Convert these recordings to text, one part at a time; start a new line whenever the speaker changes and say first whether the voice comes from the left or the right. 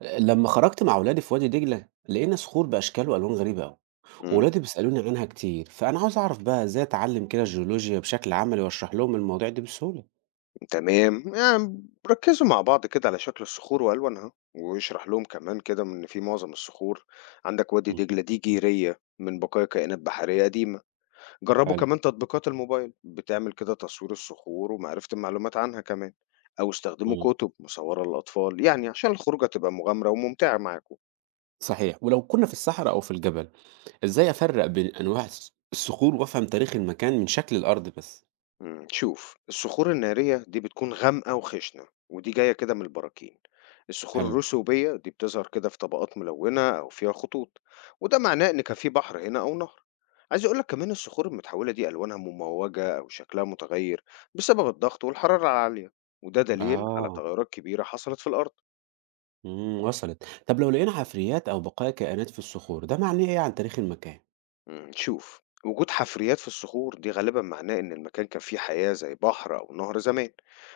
right: لما خرجت مع ولادي في وادي دجلة لقينا صخور بأشكال وألوان غريبة أوي.
left: إمم،
right: وولادي بيسألوني عنها كتير، فأنا عاوز أعرف بقى إزاي أتعلم كده الجيولوجيا بشكل عملي وأشرح لهم المواضيع دي بسهولة.
left: تمام، يعني ركّزوا مع بعض كده على شكل الصخور وألوانها، واشرح لهم كمان كده إن في معظم الصخور عندك وادي
right: مم.
left: دجلة دي جيرية من بقايا كائنات بحرية قديمة، جرّبوا
right: حلو.
left: كمان تطبيقات الموبايل بتعمل كده تصوير الصخور ومعرفة المعلومات عنها كمان، أو استخدموا
right: مم.
left: كتب مصورة للأطفال، يعني عشان الخروجة تبقى مغامرة وممتعة معاكم.
right: صحيح، ولو كنا في الصحراء أو في الجبل إزاي أفرق بين أنواع الصخور وأفهم تاريخ المكان من شكل الأرض بس؟
left: شوف الصخور النارية دي بتكون غامقة وخشنة، ودي جاية كده من البراكين. الصخور
right: حلو.
left: الرسوبية دي بتظهر كده في طبقات ملونة أو فيها خطوط، وده معناه إن كان في بحر هنا أو نهر. عايز أقول لك كمان الصخور المتحولة دي ألوانها مموجة أو شكلها متغير بسبب الضغط والحرارة العالية، وده دليل على
right: آه.
left: تغيرات كبيرة حصلت في الأرض.
right: مم. وصلت. طب لو لقينا حفريات أو بقايا كائنات في الصخور، ده معناه إيه عن تاريخ المكان؟
left: شوف وجود حفريات في الصخور دي غالبا معناه إن المكان كان فيه حياة زي بحر أو نهر زمان،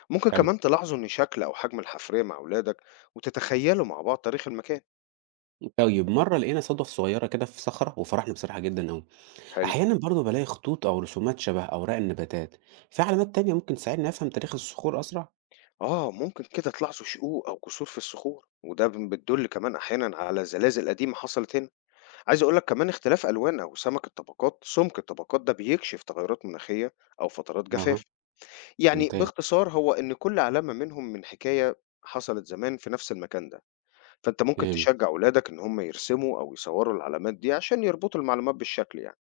left: ممكن
right: حلو.
left: كمان تلاحظوا إن شكل أو حجم الحفرية مع أولادك وتتخيلوا مع بعض تاريخ المكان.
right: طيب، مرة لقينا صدف صغيرة كده في صخرة وفرحنا بصراحة جدا أوي.
left: حلو.
right: أحيانا برضه بلاقي خطوط أو رسومات شبه أوراق النباتات. في علامات تانية ممكن تساعدني أفهم تاريخ الصخور أسرع؟
left: آه ممكن كده تلاحظوا شقوق أو كسور في الصخور، وده بتدل كمان أحيانا على زلازل قديمة حصلت هنا. عايز أقولك كمان اختلاف ألوان أو سمك الطبقات، ده بيكشف تغيرات مناخية أو فترات
right: أها.
left: جفاف. يعني
right: ممتاز.
left: باختصار هو إن كل علامة منهم من حكاية حصلت زمان في نفس المكان ده، فأنت ممكن تشجّع
right: فهمت.
left: ولادك إن هم يرسموا أو يصوّروا العلامات دي عشان يربطوا المعلومات بالشكل يعني.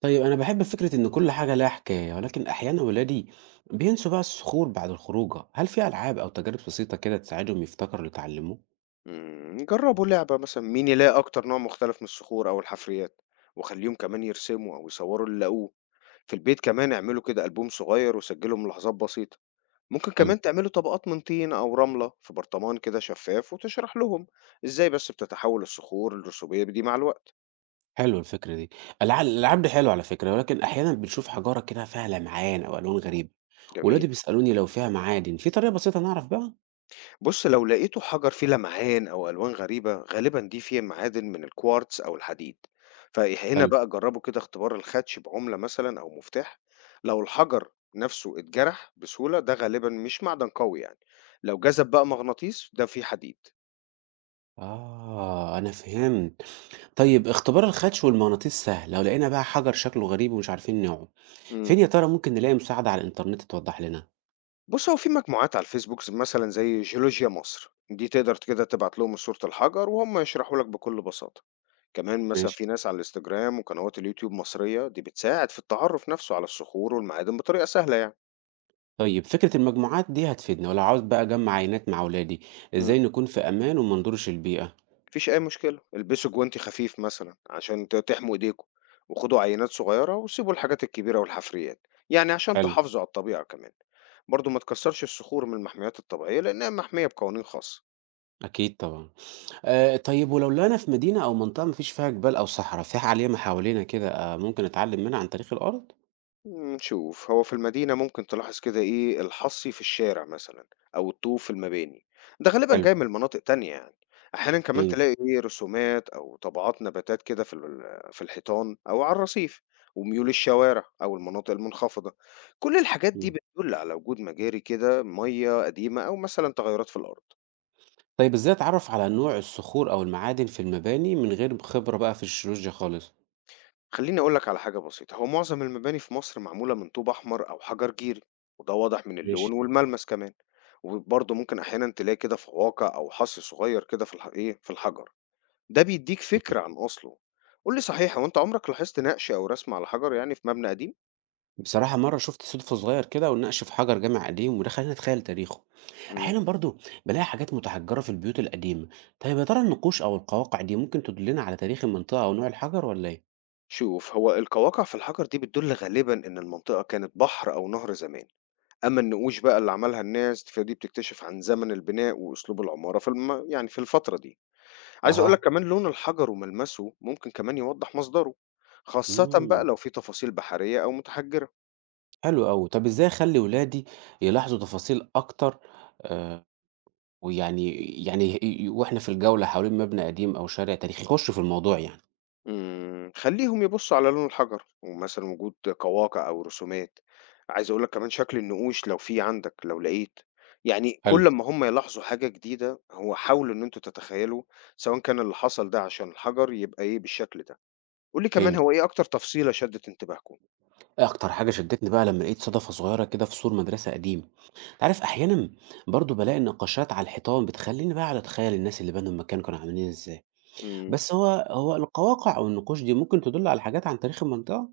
right: طيب، أنا بحب فكرة إن كل حاجة لها حكاية، ولكن أحيانا ولادي بينسوا بقى الصخور بعد الخروجة. هل في ألعاب أو تجارب بسيطة كده تساعدهم يفتكروا اللي اتعلموه؟
left: جرّبوا لعبة مثلًا مين يلاقي أكتر نوع مختلف من الصخور أو الحفريات، وخلّيهم كمان يرسموا أو يصوّروا اللي لاقوه. في البيت كمان اعملوا كده ألبوم صغير وسجّلوا ملاحظات بسيطة. ممكن
right: حلو.
left: كمان تعملوا طبقات من طين أو رملة في برطمان كده شفاف وتشرح لهم إزاي بس بتتحوّل الصخور الرسوبية دي مع الوقت.
right: حلو الفكرة دي. الألعاب دي حلوة على فكرة، ولكن أحيانا بنشوف حجارة كده فيها لمعان أو ألوان غريبة.
left: جميل.
right: ولادي بيسألوني لو فيها معادن، في طريقة بسيطة نعرف بقى؟
left: بُص، لو لقيته حجر فيه لمعان أو ألوان غريبة، غالبًا دي فيها معادن من الكوارتز أو الحديد. فهنا
right: حلو.
left: بقى جربوا كده اختبار الخدش بعملة مثلًا أو مفتاح، لو الحجر نفسه اتجرح بسهولة ده غالبًا مش معدن قوي يعني، لو جذب بقى مغناطيس ده فيه حديد.
right: آه، أنا فهمت. طيب، اختبار الخدش والمغناطيس سهل. لو لقينا بقى حجر شكله غريب ومش عارفين نوعه،
left: امم.
right: فين يا ترى ممكن نلاقي مساعدة على الإنترنت توضح لنا؟
left: بُص، هو في مجموعات على الفيسبوك مثلًا زي جيولوجيا مصر، دي تقدر كده تبعت لهم صورة الحجر وهُم يشرحوا لك بكل بساطة. كمان مثلا
right: ماشي.
left: في ناس على الانستجرام وقنوات اليوتيوب مصرية دي بتساعد في التعرف نفسه على الصخور والمعادن بطريقة سهلة يعني.
right: طيب، فكرة المجموعات دي هتفيدنا. ولو عاوز بقى أجمع عينات مع أولادي،
left: مم.
right: إزاي نكون في أمان وما نضرش البيئة؟
left: مفيش أي مشكلة، البسوا جوانتي خفيف مثلا عشان تحموا إيديكم وخدوا عينات صغيرة وسيبوا الحاجات الكبيرة والحفريات يعني عشان
right: حلو.
left: تحافظوا على الطبيعة كمان. برضو ما تكسرش الصخور من المحميات الطبيعية لأنها محمية بقوانين خاصة.
right: أكيد طبعا. آه، طيب ولو لقينا في مدينة أو منطقة مفيش فيها جبال أو صحراء فيها عالية حوالينا كده ممكن نتعلم منها عن تاريخ الأرض؟
left: شوف هو في المدينة ممكن تلاحظ كده إيه الحصي في الشارع مثلًا أو الطوب في المباني، ده غالبًا
right: حلو.
left: جاي من مناطق تانية يعني، أحيانًا كمان
right: مم.
left: تلاقي إيه رسومات أو طبعات نباتات كده في في الحيطان أو على الرصيف، وميول الشوارع أو المناطق المنخفضة، كل الحاجات دي
right: مم.
left: بتدل على وجود مجاري كده مَيّة قديمة أو مثلًا تغيرات في الأرض.
right: طيب، إزاي أتعرف على نوع الصخور أو المعادن في المباني من غير خبرة بقى في الجيولوجيا خالص؟
left: خليني أقول لك على حاجة بسيطة، هو معظم المباني في مصر معمولة من طوب أحمر أو حجر جيري، وده واضح من
right: ماشي.
left: اللون والملمس كمان، وبرضه ممكن أحيانا تلاقي كده فواقع أو حص صغير كده في الح... إيه في الحجر، ده بيديك
right: مم.
left: فكرة عن أصله. قول لي صحيح، هو أنت عمرك لاحظت نقش أو رسم على حجر يعني في مبنى قديم؟
right: بصراحة، مرة شفت صدفة صغير كده ونقش في حجر جامع قديم، وده خلاني أتخيل تاريخه.
left: مم.
right: أحيانا برضو بلاقي حاجات متحجرة في البيوت القديمة. طيب، يا ترى النقوش أو القواقع دي ممكن تدلنا على تاريخ المنطقة أو نوع الحجر ولا إيه؟
left: شوف هو القواقع في الحجر دي بتدل غالبا إن المنطقة كانت بحر أو نهر زمان، أما النقوش بقى اللي عملها الناس فدي بتكتشف عن زمن البناء وأسلوب العمارة في يعني في الفترة دي. عايز أقول لك
right: أها.
left: كمان لون الحجر وملمسه ممكن كمان يوضح مصدره، خاصة بقى
right: مم.
left: لو في تفاصيل بحرية أو متحجرة.
right: حلو أوي. طب إزاي أخلي ولادي يلاحظوا تفاصيل أكتر؟ آه. ويعني يعني ي- ي- وإحنا في الجولة حوالين مبنى قديم أو شارع تاريخي، يخشوا في الموضوع يعني؟
left: خليهم يبصوا على لون الحجر ومثلا وجود قواقع أو رسومات. عايز أقول لك كمان شكل النقوش لو في عندك لو لقيت، يعني
right: حلو.
left: كل ما هم يلاحظوا حاجة جديدة هو حاولوا إن أنتوا تتخيلوا سواء كان اللي حصل ده عشان الحجر يبقى إيه بالشكل ده. قول لي كمان هو
right: فهمت.
left: إيه أكتر تفصيلة شدت انتباهكم؟
right: إيه أكتر حاجة شدتني بقى لما لقيت صدفة صغيرة كده في سور مدرسة قديمة. عارف، أحيانًا برضه بالاقي النقاشات على الحيطان بتخلّيني بقى أقعد أتخيّل الناس اللي بنوا المكان كانوا عاملين إزاي.
left: امم.
right: بس هو هو القواقع أو النقوش دي ممكن تدُل على حاجات عن تاريخ المنطقة؟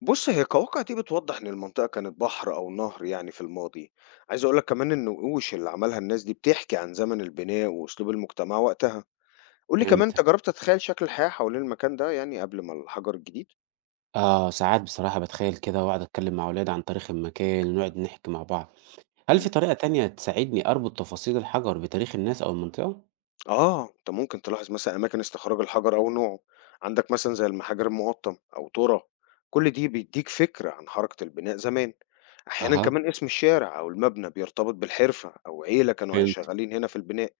left: بُص، هي كواقع دي بتوضّح إن المنطقة كانت بحر أو نهر يعني في الماضي. عايز أقول لك كمان إن النقوش اللي عملها الناس دي بتحكي عن زمن البناء وأسلوب المجتمع وقتها. قُل لي كمان أنت
right: فهمتك.
left: جرّبت تتخيّل شكل الحياة حوالين المكان ده يعني قبل ما الحجر الجديد؟
right: آه، ساعات بصراحة باتخيّل كده وأقعد أتكلّم مع ولادي عن تاريخ المكان ونقعد نحكي مع بعض. هل في
left: إمم.
right: طريقة تانية تساعدني أربط تفاصيل الحجر بتاريخ الناس أو المنطقة؟
left: آه، أنت ممكن تلاحظ مثلًا أماكن استخراج الحجر أو نوعه، عندك مثلًا زي المحاجر المُقطّم أو تُرَى. كل دي بيدّيك فكرة عن حركة البناء زمان. أحيانًا
right: أها،
left: كمان اسم الشارع أو المبنى بيرتبط بالحرفة أو عيلة كانوا
right: فهمت.
left: شغّالين هنا في البناء.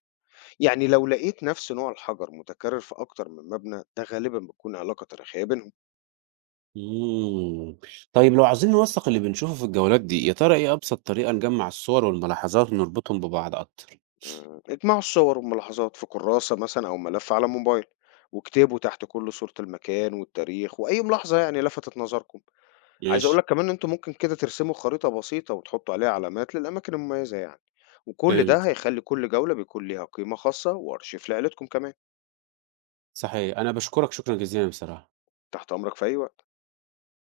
left: يعني لو لقيت نفس نوع الحجر متكرر في أكتر من مبنى ده غالبا بتكون علاقة تاريخية بينهم.
right: إمم. طيب، لو عاوزين نوثّق اللي بنشوفه في الجولات دي، يا ترى إيه أبسط طريقة نجمّع الصور والملاحظات ونربطهم ببعض أكتر؟
left: اجمعوا الصور والملاحظات في كراسة مثلا أو ملف على موبايل واكتبوا تحت كل صورة المكان والتاريخ وأي ملاحظة يعني لفتت نظركم. عايز
right: ماشي،
left: أقولك كمان إن أنتوا ممكن كده ترسموا خريطة بسيطة وتحطوا عليها علامات للأماكن المميزة يعني، وكل ده
right: فهمت.
left: هيخلي كل جولة بيكون ليها قيمة خاصة وأرشيف لعيلتكم كمان.
right: صحيح. أنا باشكرك شكرًا جزيلًا بصراحة.
left: تحت أمرك في أي وقت.